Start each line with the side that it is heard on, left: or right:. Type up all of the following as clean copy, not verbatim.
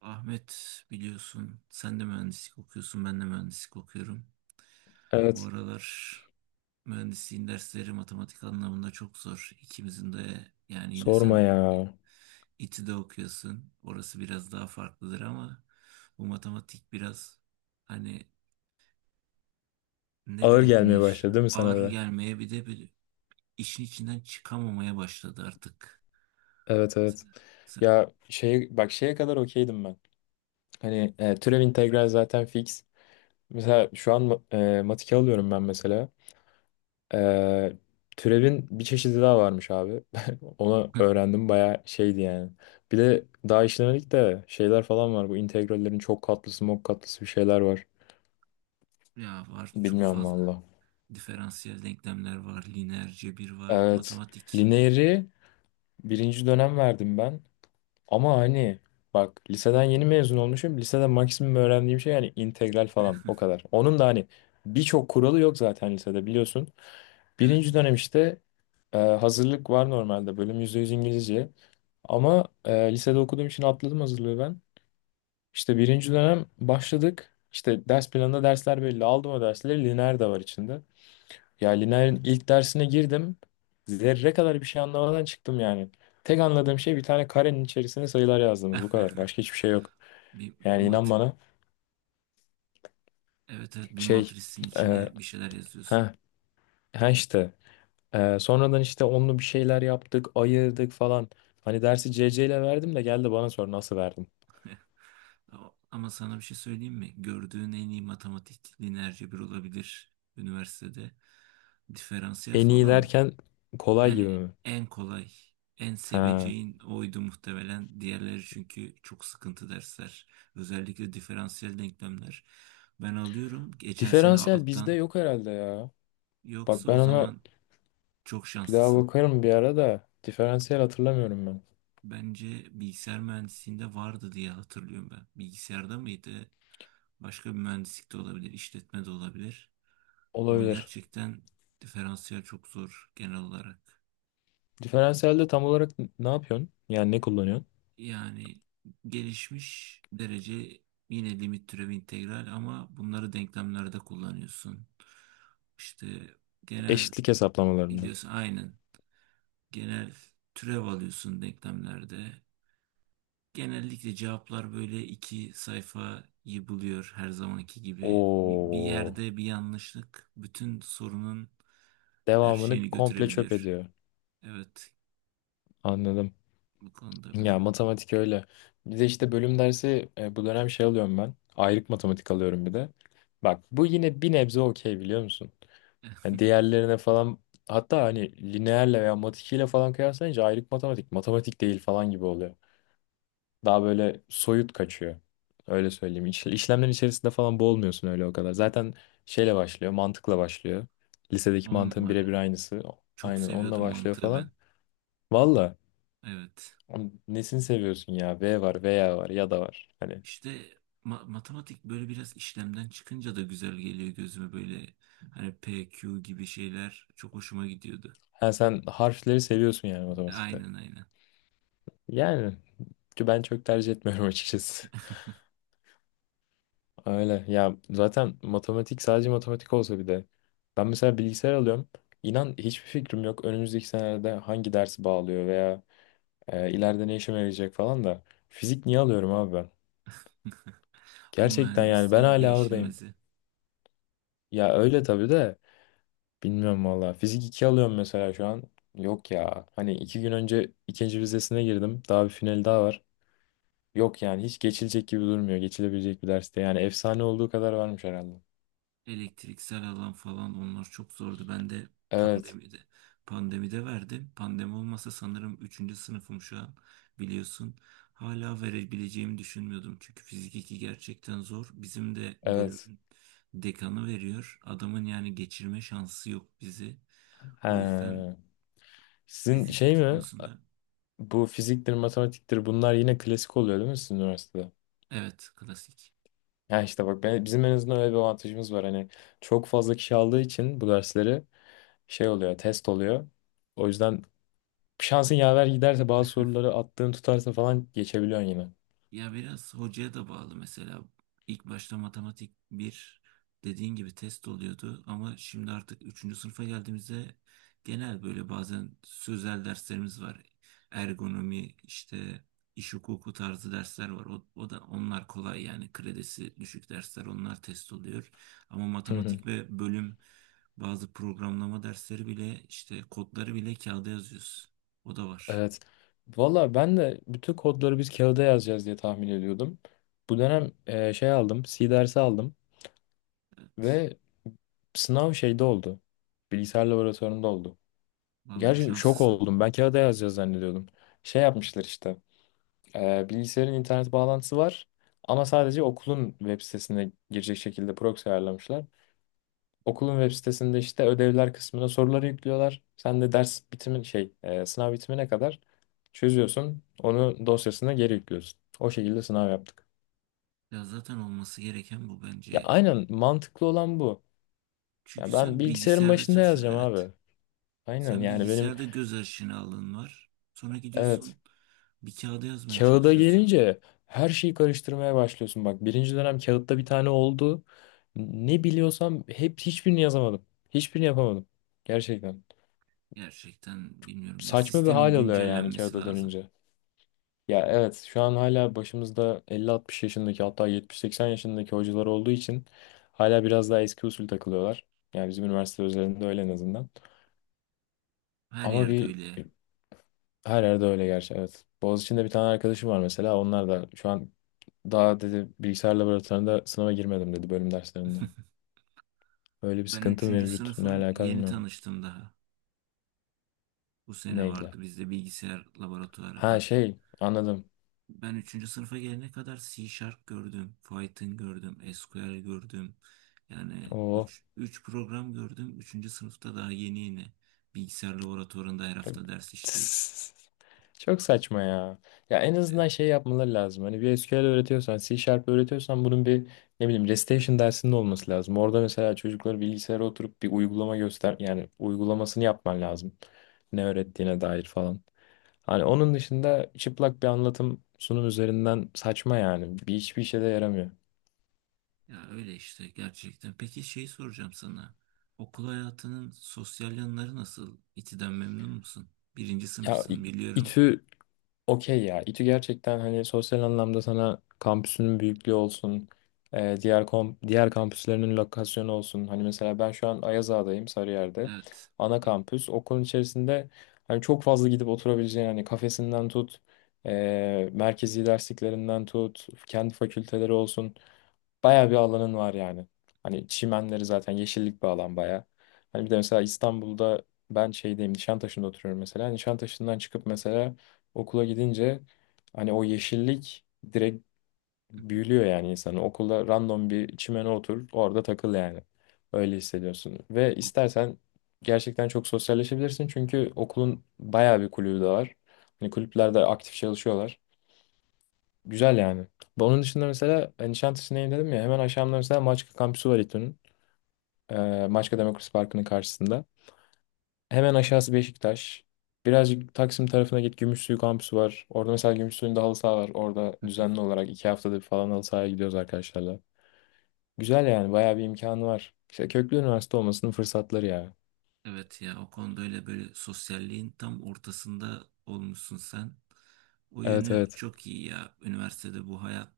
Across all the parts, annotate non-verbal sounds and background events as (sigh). right: Ahmet biliyorsun sen de mühendislik okuyorsun ben de mühendislik okuyorum. Bu
left: Evet.
right: aralar mühendisliğin dersleri matematik anlamında çok zor. İkimizin de yani yine
left: Sorma
right: sen
left: ya.
right: İ- İTÜ'de okuyorsun. Orası biraz daha farklıdır ama bu matematik biraz hani ne
left: Ağır gelmeye
right: denir
left: başladı değil mi sana
right: ağır
left: da?
right: gelmeye bir işin içinden çıkamamaya başladı artık.
left: Evet, evet.
right: Sen-
left: Ya şey bak şeye kadar okeydim ben. Hani türev integral zaten fix. Mesela şu an matike alıyorum ben mesela. E, Türevin bir çeşidi daha varmış abi. (laughs) Onu
right: (laughs)
left: öğrendim bayağı şeydi yani. Bir de daha işlemedik de şeyler falan var. Bu integrallerin çok katlısı, mok katlısı bir şeyler var.
right: ya var çok
left: Bilmiyorum
right: fazla.
left: valla.
right: Diferansiyel denklemler var, lineer cebir var,
left: Evet.
right: matematik.
left: Lineeri birinci dönem verdim ben. Ama hani bak liseden yeni mezun olmuşum. Lisede maksimum öğrendiğim şey yani integral falan o kadar. Onun da hani birçok kuralı yok zaten lisede biliyorsun.
right: Evet,
left: Birinci
right: evet.
left: dönem işte hazırlık var, normalde bölüm %100 İngilizce. Ama lisede okuduğum için atladım hazırlığı ben. İşte birinci dönem başladık. İşte ders planında dersler belli. Aldım o dersleri. Lineer de var içinde. Ya Lineer'in ilk dersine girdim. Zerre kadar bir şey anlamadan çıktım yani. Tek anladığım şey bir tane karenin içerisine sayılar yazdığımız, bu kadar.
right: (laughs)
left: Başka hiçbir şey yok.
right: Bir
left: Yani inan
right: mat
left: bana
right: evet, evet, bir
left: şey
right: matrisin
left: e,
right: içine bir şeyler yazıyorsun.
left: ha ha işte sonradan işte onlu bir şeyler yaptık, ayırdık falan. Hani dersi C ile verdim de geldi bana sor nasıl verdim.
right: (laughs) Ama sana bir şey söyleyeyim mi? Gördüğün en iyi matematik lineer cebir olabilir üniversitede. Diferansiyel
left: En iyi
right: falan
left: derken kolay
right: yani
left: gibi mi?
right: en kolay, en
left: Ha.
right: seveceğin oydu muhtemelen. Diğerleri çünkü çok sıkıntı dersler. Özellikle diferansiyel denklemler. Ben alıyorum. Geçen sene
left: Diferansiyel bizde
right: alttan.
left: yok herhalde ya. Bak
right: Yoksa o
left: ben ona
right: zaman çok
left: bir daha
right: şanslısın.
left: bakarım bir ara da, diferansiyel hatırlamıyorum ben.
right: Bence bilgisayar mühendisliğinde vardı diye hatırlıyorum ben. Bilgisayarda mıydı? Başka bir mühendislik de olabilir, işletme de olabilir. Ama
left: Olabilir.
right: gerçekten diferansiyel çok zor genel olarak.
left: Diferansiyelde tam olarak ne yapıyorsun? Yani ne kullanıyorsun?
right: Yani gelişmiş derece yine limit türevi integral ama bunları denklemlerde kullanıyorsun. İşte genel
left: Eşitlik hesaplamalarını.
right: biliyorsun aynen genel türev alıyorsun denklemlerde. Genellikle cevaplar böyle iki sayfayı buluyor her zamanki gibi. Bir
left: Oo,
right: yerde bir yanlışlık bütün sorunun her
left: devamını
right: şeyini
left: komple çöp
right: götürebiliyor.
left: ediyor.
right: Evet,
left: Anladım.
right: bu konuda böyle.
left: Ya
right: (laughs)
left: matematik öyle. Bir de işte bölüm dersi, bu dönem şey alıyorum ben. Ayrık matematik alıyorum bir de. Bak bu yine bir nebze okey, biliyor musun? Hani diğerlerine falan, hatta hani lineerle veya matikiyle falan kıyaslayınca ayrık matematik matematik değil falan gibi oluyor. Daha böyle soyut kaçıyor. Öyle söyleyeyim. İşlemlerin içerisinde falan boğulmuyorsun öyle o kadar. Zaten şeyle başlıyor, mantıkla başlıyor. Lisedeki
right: On
left: mantığın birebir
right: numara.
left: aynısı.
right: Çok
left: Aynen onunla
right: seviyordum
left: başlıyor
right: mantığı ben.
left: falan. Valla
right: Evet.
left: nesini seviyorsun ya? V var, veya var, ya da var. Hani
right: İşte matematik böyle biraz işlemden çıkınca da güzel geliyor gözüme böyle hani P, Q gibi şeyler çok hoşuma gidiyordu.
left: ha, sen harfleri seviyorsun yani matematikte.
right: Aynen, aynen.
left: Yani ben çok tercih etmiyorum (laughs) açıkçası. Öyle. Ya zaten matematik sadece matematik olsa bir de. Ben mesela bilgisayar alıyorum. İnan hiçbir fikrim yok. Önümüzdeki senelerde hangi dersi bağlıyor veya ileride ne işime yarayacak falan da. Fizik niye alıyorum abi ben?
right: O
left: Gerçekten yani ben
right: mühendisliğin
left: hala oradayım.
right: değişilmezi.
left: Ya öyle tabii de bilmiyorum valla. Fizik 2 alıyorum mesela şu an. Yok ya. Hani 2 gün önce ikinci vizesine girdim. Daha bir final daha var. Yok yani, hiç geçilecek gibi durmuyor. Geçilebilecek bir derste. Yani efsane olduğu kadar varmış herhalde.
right: Elektriksel alan falan onlar çok zordu. Ben de
left: Evet.
right: pandemide pandemide verdim. Pandemi olmasa sanırım üçüncü sınıfım şu an biliyorsun. Hala verebileceğimi düşünmüyordum. Çünkü fizik 2 gerçekten zor. Bizim de
left: Evet.
right: bölümün dekanı veriyor. Adamın yani geçirme şansı yok bizi. O yüzden
left: He. Sizin
right: fizik
left: şey
right: 2
left: mi?
right: konusunda
left: Bu fiziktir, matematiktir, bunlar yine klasik oluyor değil mi sizin üniversitede?
right: evet, klasik.
left: Ya işte bak ben, bizim en azından öyle bir avantajımız var. Hani çok fazla kişi aldığı için bu dersleri şey oluyor, test oluyor. O yüzden şansın yaver giderse, bazı soruları attığın tutarsa falan, geçebiliyorsun yine.
right: Ya biraz hocaya da bağlı mesela. İlk başta matematik bir dediğin gibi test oluyordu ama şimdi artık üçüncü sınıfa geldiğimizde genel böyle bazen sözel derslerimiz var. Ergonomi işte iş hukuku tarzı dersler var. O da onlar kolay yani kredisi düşük dersler onlar test oluyor. Ama matematik
left: (laughs)
right: ve bölüm bazı programlama dersleri bile işte kodları bile kağıda yazıyoruz. O da var.
left: Evet. Valla ben de bütün kodları biz kağıda yazacağız diye tahmin ediyordum. Bu dönem şey aldım, C dersi aldım
right: Evet.
left: ve sınav şeyde oldu. Bilgisayar laboratuvarında oldu.
right: Vallahi
left: Gerçi şok
right: şanslısın.
left: oldum. Ben kağıda yazacağız zannediyordum. Şey yapmışlar işte. E, bilgisayarın internet bağlantısı var ama sadece okulun web sitesine girecek şekilde proxy ayarlamışlar. Okulun web sitesinde işte ödevler kısmına soruları yüklüyorlar. Sen de ders bitimin sınav bitimine kadar çözüyorsun. Onu dosyasına geri yüklüyorsun. O şekilde sınav yaptık.
right: Ya zaten olması gereken bu
left: Ya
right: bence.
left: aynen, mantıklı olan bu. Ya
right: Çünkü
left: ben
right: sen
left: bilgisayarın
right: bilgisayarda
left: başında
right: çalışıyorsun.
left: yazacağım
right: Evet.
left: abi. Aynen
right: Sen
left: yani benim,
right: bilgisayarda göz aşina alın var. Sonra
left: evet,
right: gidiyorsun bir kağıda yazmaya
left: kağıda
right: çalışıyorsun.
left: gelince her şeyi karıştırmaya başlıyorsun. Bak birinci dönem kağıtta bir tane oldu. Ne biliyorsam hep, hiçbirini yazamadım. Hiçbirini yapamadım. Gerçekten.
right: Gerçekten bilmiyorum ya.
left: Saçma bir
right: Sistemin
left: hal alıyor yani
right: güncellenmesi
left: kağıda
right: lazım.
left: dönünce. Ya evet, şu an hala başımızda 50-60 yaşındaki, hatta 70-80 yaşındaki hocalar olduğu için hala biraz daha eski usul takılıyorlar. Yani bizim üniversite özelinde öyle, en azından.
right: Her
left: Ama
right: yerde
left: bir,
right: öyle.
left: her yerde öyle gerçi, evet. Boğaziçi'nde bir tane arkadaşım var mesela, onlar da şu an daha dedi bilgisayar laboratuvarında sınava girmedim dedi bölüm derslerinde. Öyle bir
right: Ben
left: sıkıntı
right: üçüncü
left: mevcut. Ne
right: sınıfım
left: alaka,
right: yeni
left: bilmiyorum.
right: tanıştım daha. Bu sene
left: Neyle?
right: vardı bizde bilgisayar laboratuvarı.
left: Ha,
right: Bak,
left: şey, anladım.
right: ben üçüncü sınıfa gelene kadar C Sharp gördüm, Python gördüm, SQL gördüm. Yani
left: Oo.
right: üç program gördüm. Üçüncü sınıfta daha yeni yeni bilgisayar laboratuvarında her hafta ders işliyoruz.
left: (laughs) Çok saçma ya. Ya en
right: E,
left: azından şey yapmaları lazım. Hani bir SQL öğretiyorsan, C Sharp öğretiyorsan, bunun bir ne bileyim Restation dersinde olması lazım. Orada mesela çocuklara bilgisayara oturup bir uygulama göster, yani uygulamasını yapman lazım. Ne öğrettiğine dair falan. Hani onun dışında çıplak bir anlatım sunum üzerinden saçma yani. Bir hiçbir işe de yaramıyor.
right: Ya öyle işte gerçekten. Peki şey soracağım sana. Okul hayatının sosyal yanları nasıl? İTÜ'den memnun musun? Birinci
left: Ya
right: sınıfsın biliyorum.
left: İTÜ okey ya. İTÜ gerçekten hani sosyal anlamda sana, kampüsünün büyüklüğü olsun, diğer diğer kampüslerinin lokasyonu olsun. Hani mesela ben şu an Ayazağa'dayım, Sarıyer'de.
right: Evet.
left: Ana kampüs. Okulun içerisinde hani çok fazla gidip oturabileceğin, hani kafesinden tut, merkezi dersliklerinden tut, kendi fakülteleri olsun. Bayağı bir alanın var yani. Hani çimenleri zaten, yeşillik bir alan bayağı. Hani bir de mesela İstanbul'da, ben şeydeyim, Nişantaşı'nda oturuyorum mesela. Nişantaşı'ndan çıkıp mesela okula gidince hani o yeşillik direkt büyülüyor yani insanı. Okulda random bir çimene otur, orada takıl yani. Öyle hissediyorsun. Ve istersen gerçekten çok sosyalleşebilirsin. Çünkü okulun bayağı bir kulübü de var. Hani kulüplerde aktif çalışıyorlar. Güzel yani. Onun dışında mesela hani Nişantaşı'ndayım dedim ya, hemen aşağımda mesela Maçka kampüsü var İTÜ'nün. Maçka Demokrasi Parkı'nın karşısında. Hemen aşağısı Beşiktaş. Birazcık Taksim tarafına git, Gümüşsuyu kampüsü var. Orada mesela Gümüşsuyu'nda halı saha var. Orada
right: (laughs)
left: düzenli olarak 2 haftadır falan halı sahaya gidiyoruz arkadaşlarla. Güzel yani, bayağı bir imkanı var. İşte köklü üniversite olmasının fırsatları ya.
right: Evet ya, o konu böyle böyle sosyalliğin tam ortasında olmuşsun sen. O
left: Evet,
right: yönü
left: evet.
right: çok iyi ya. Üniversitede bu hayat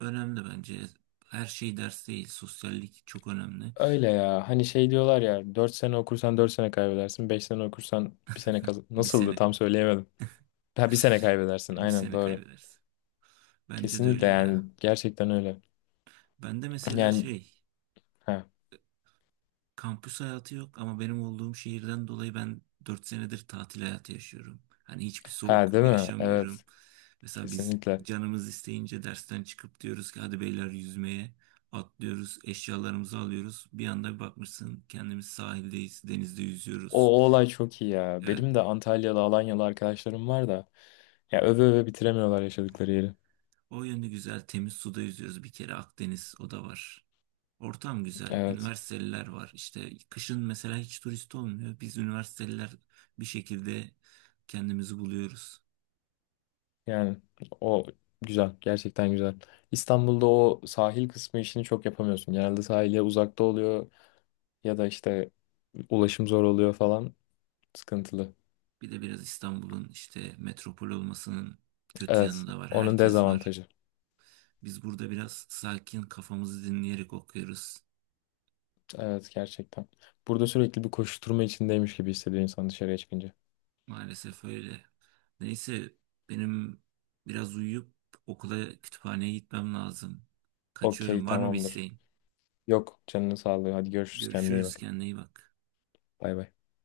right: önemli bence. Her şey ders değil. Sosyallik çok önemli.
left: Öyle ya. Hani şey diyorlar ya, 4 sene okursan 4 sene kaybedersin, 5 sene okursan bir sene kaz...
right: Bir
left: Nasıldı,
right: sene,
left: tam söyleyemedim. Ha, bir sene
right: (laughs)
left: kaybedersin.
right: bir
left: Aynen,
right: sene
left: doğru.
right: kaybedersin. Bence de
left: Kesinlikle
right: öyle
left: yani,
right: ya.
left: gerçekten öyle.
right: Ben de mesela
left: Yani
right: şey
left: ha,
right: Kampüs hayatı yok ama benim olduğum şehirden dolayı ben 4 senedir tatil hayatı yaşıyorum. Hani hiçbir
left: ha
right: soğuk
left: değil mi?
right: yaşamıyorum.
left: Evet.
right: Mesela biz
left: Kesinlikle.
right: canımız isteyince dersten çıkıp diyoruz ki hadi beyler yüzmeye atlıyoruz, eşyalarımızı alıyoruz. Bir anda bir bakmışsın kendimiz sahildeyiz, denizde
left: O,
right: yüzüyoruz.
left: o olay çok iyi ya.
right: Evet,
left: Benim de Antalyalı, Alanyalı arkadaşlarım var da ya, öve öve bitiremiyorlar yaşadıkları yeri.
right: o yönde güzel temiz suda yüzüyoruz bir kere Akdeniz o da var. Ortam güzel.
left: Evet.
right: Üniversiteliler var. İşte kışın mesela hiç turist olmuyor. Biz üniversiteliler bir şekilde kendimizi buluyoruz.
left: Yani o güzel. Gerçekten güzel. İstanbul'da o sahil kısmı işini çok yapamıyorsun. Genelde sahile uzakta oluyor ya da işte ulaşım zor oluyor falan. Sıkıntılı.
right: Bir de biraz İstanbul'un işte metropol olmasının kötü
left: Evet.
right: yanı da var.
left: Onun
right: Herkes var.
left: dezavantajı.
right: Biz burada biraz sakin kafamızı dinleyerek okuyoruz.
left: Evet, gerçekten. Burada sürekli bir koşturma içindeymiş gibi hissediyor insan dışarıya çıkınca.
right: Maalesef öyle. Neyse, benim biraz uyuyup okula kütüphaneye gitmem lazım. Kaçıyorum.
left: Okey,
right: Var mı bir
left: tamamdır.
right: isteğin?
left: Yok, canını sağlığı. Hadi görüşürüz. Kendine iyi
right: Görüşürüz.
left: bak.
right: Kendine iyi bak.
left: Bay bay.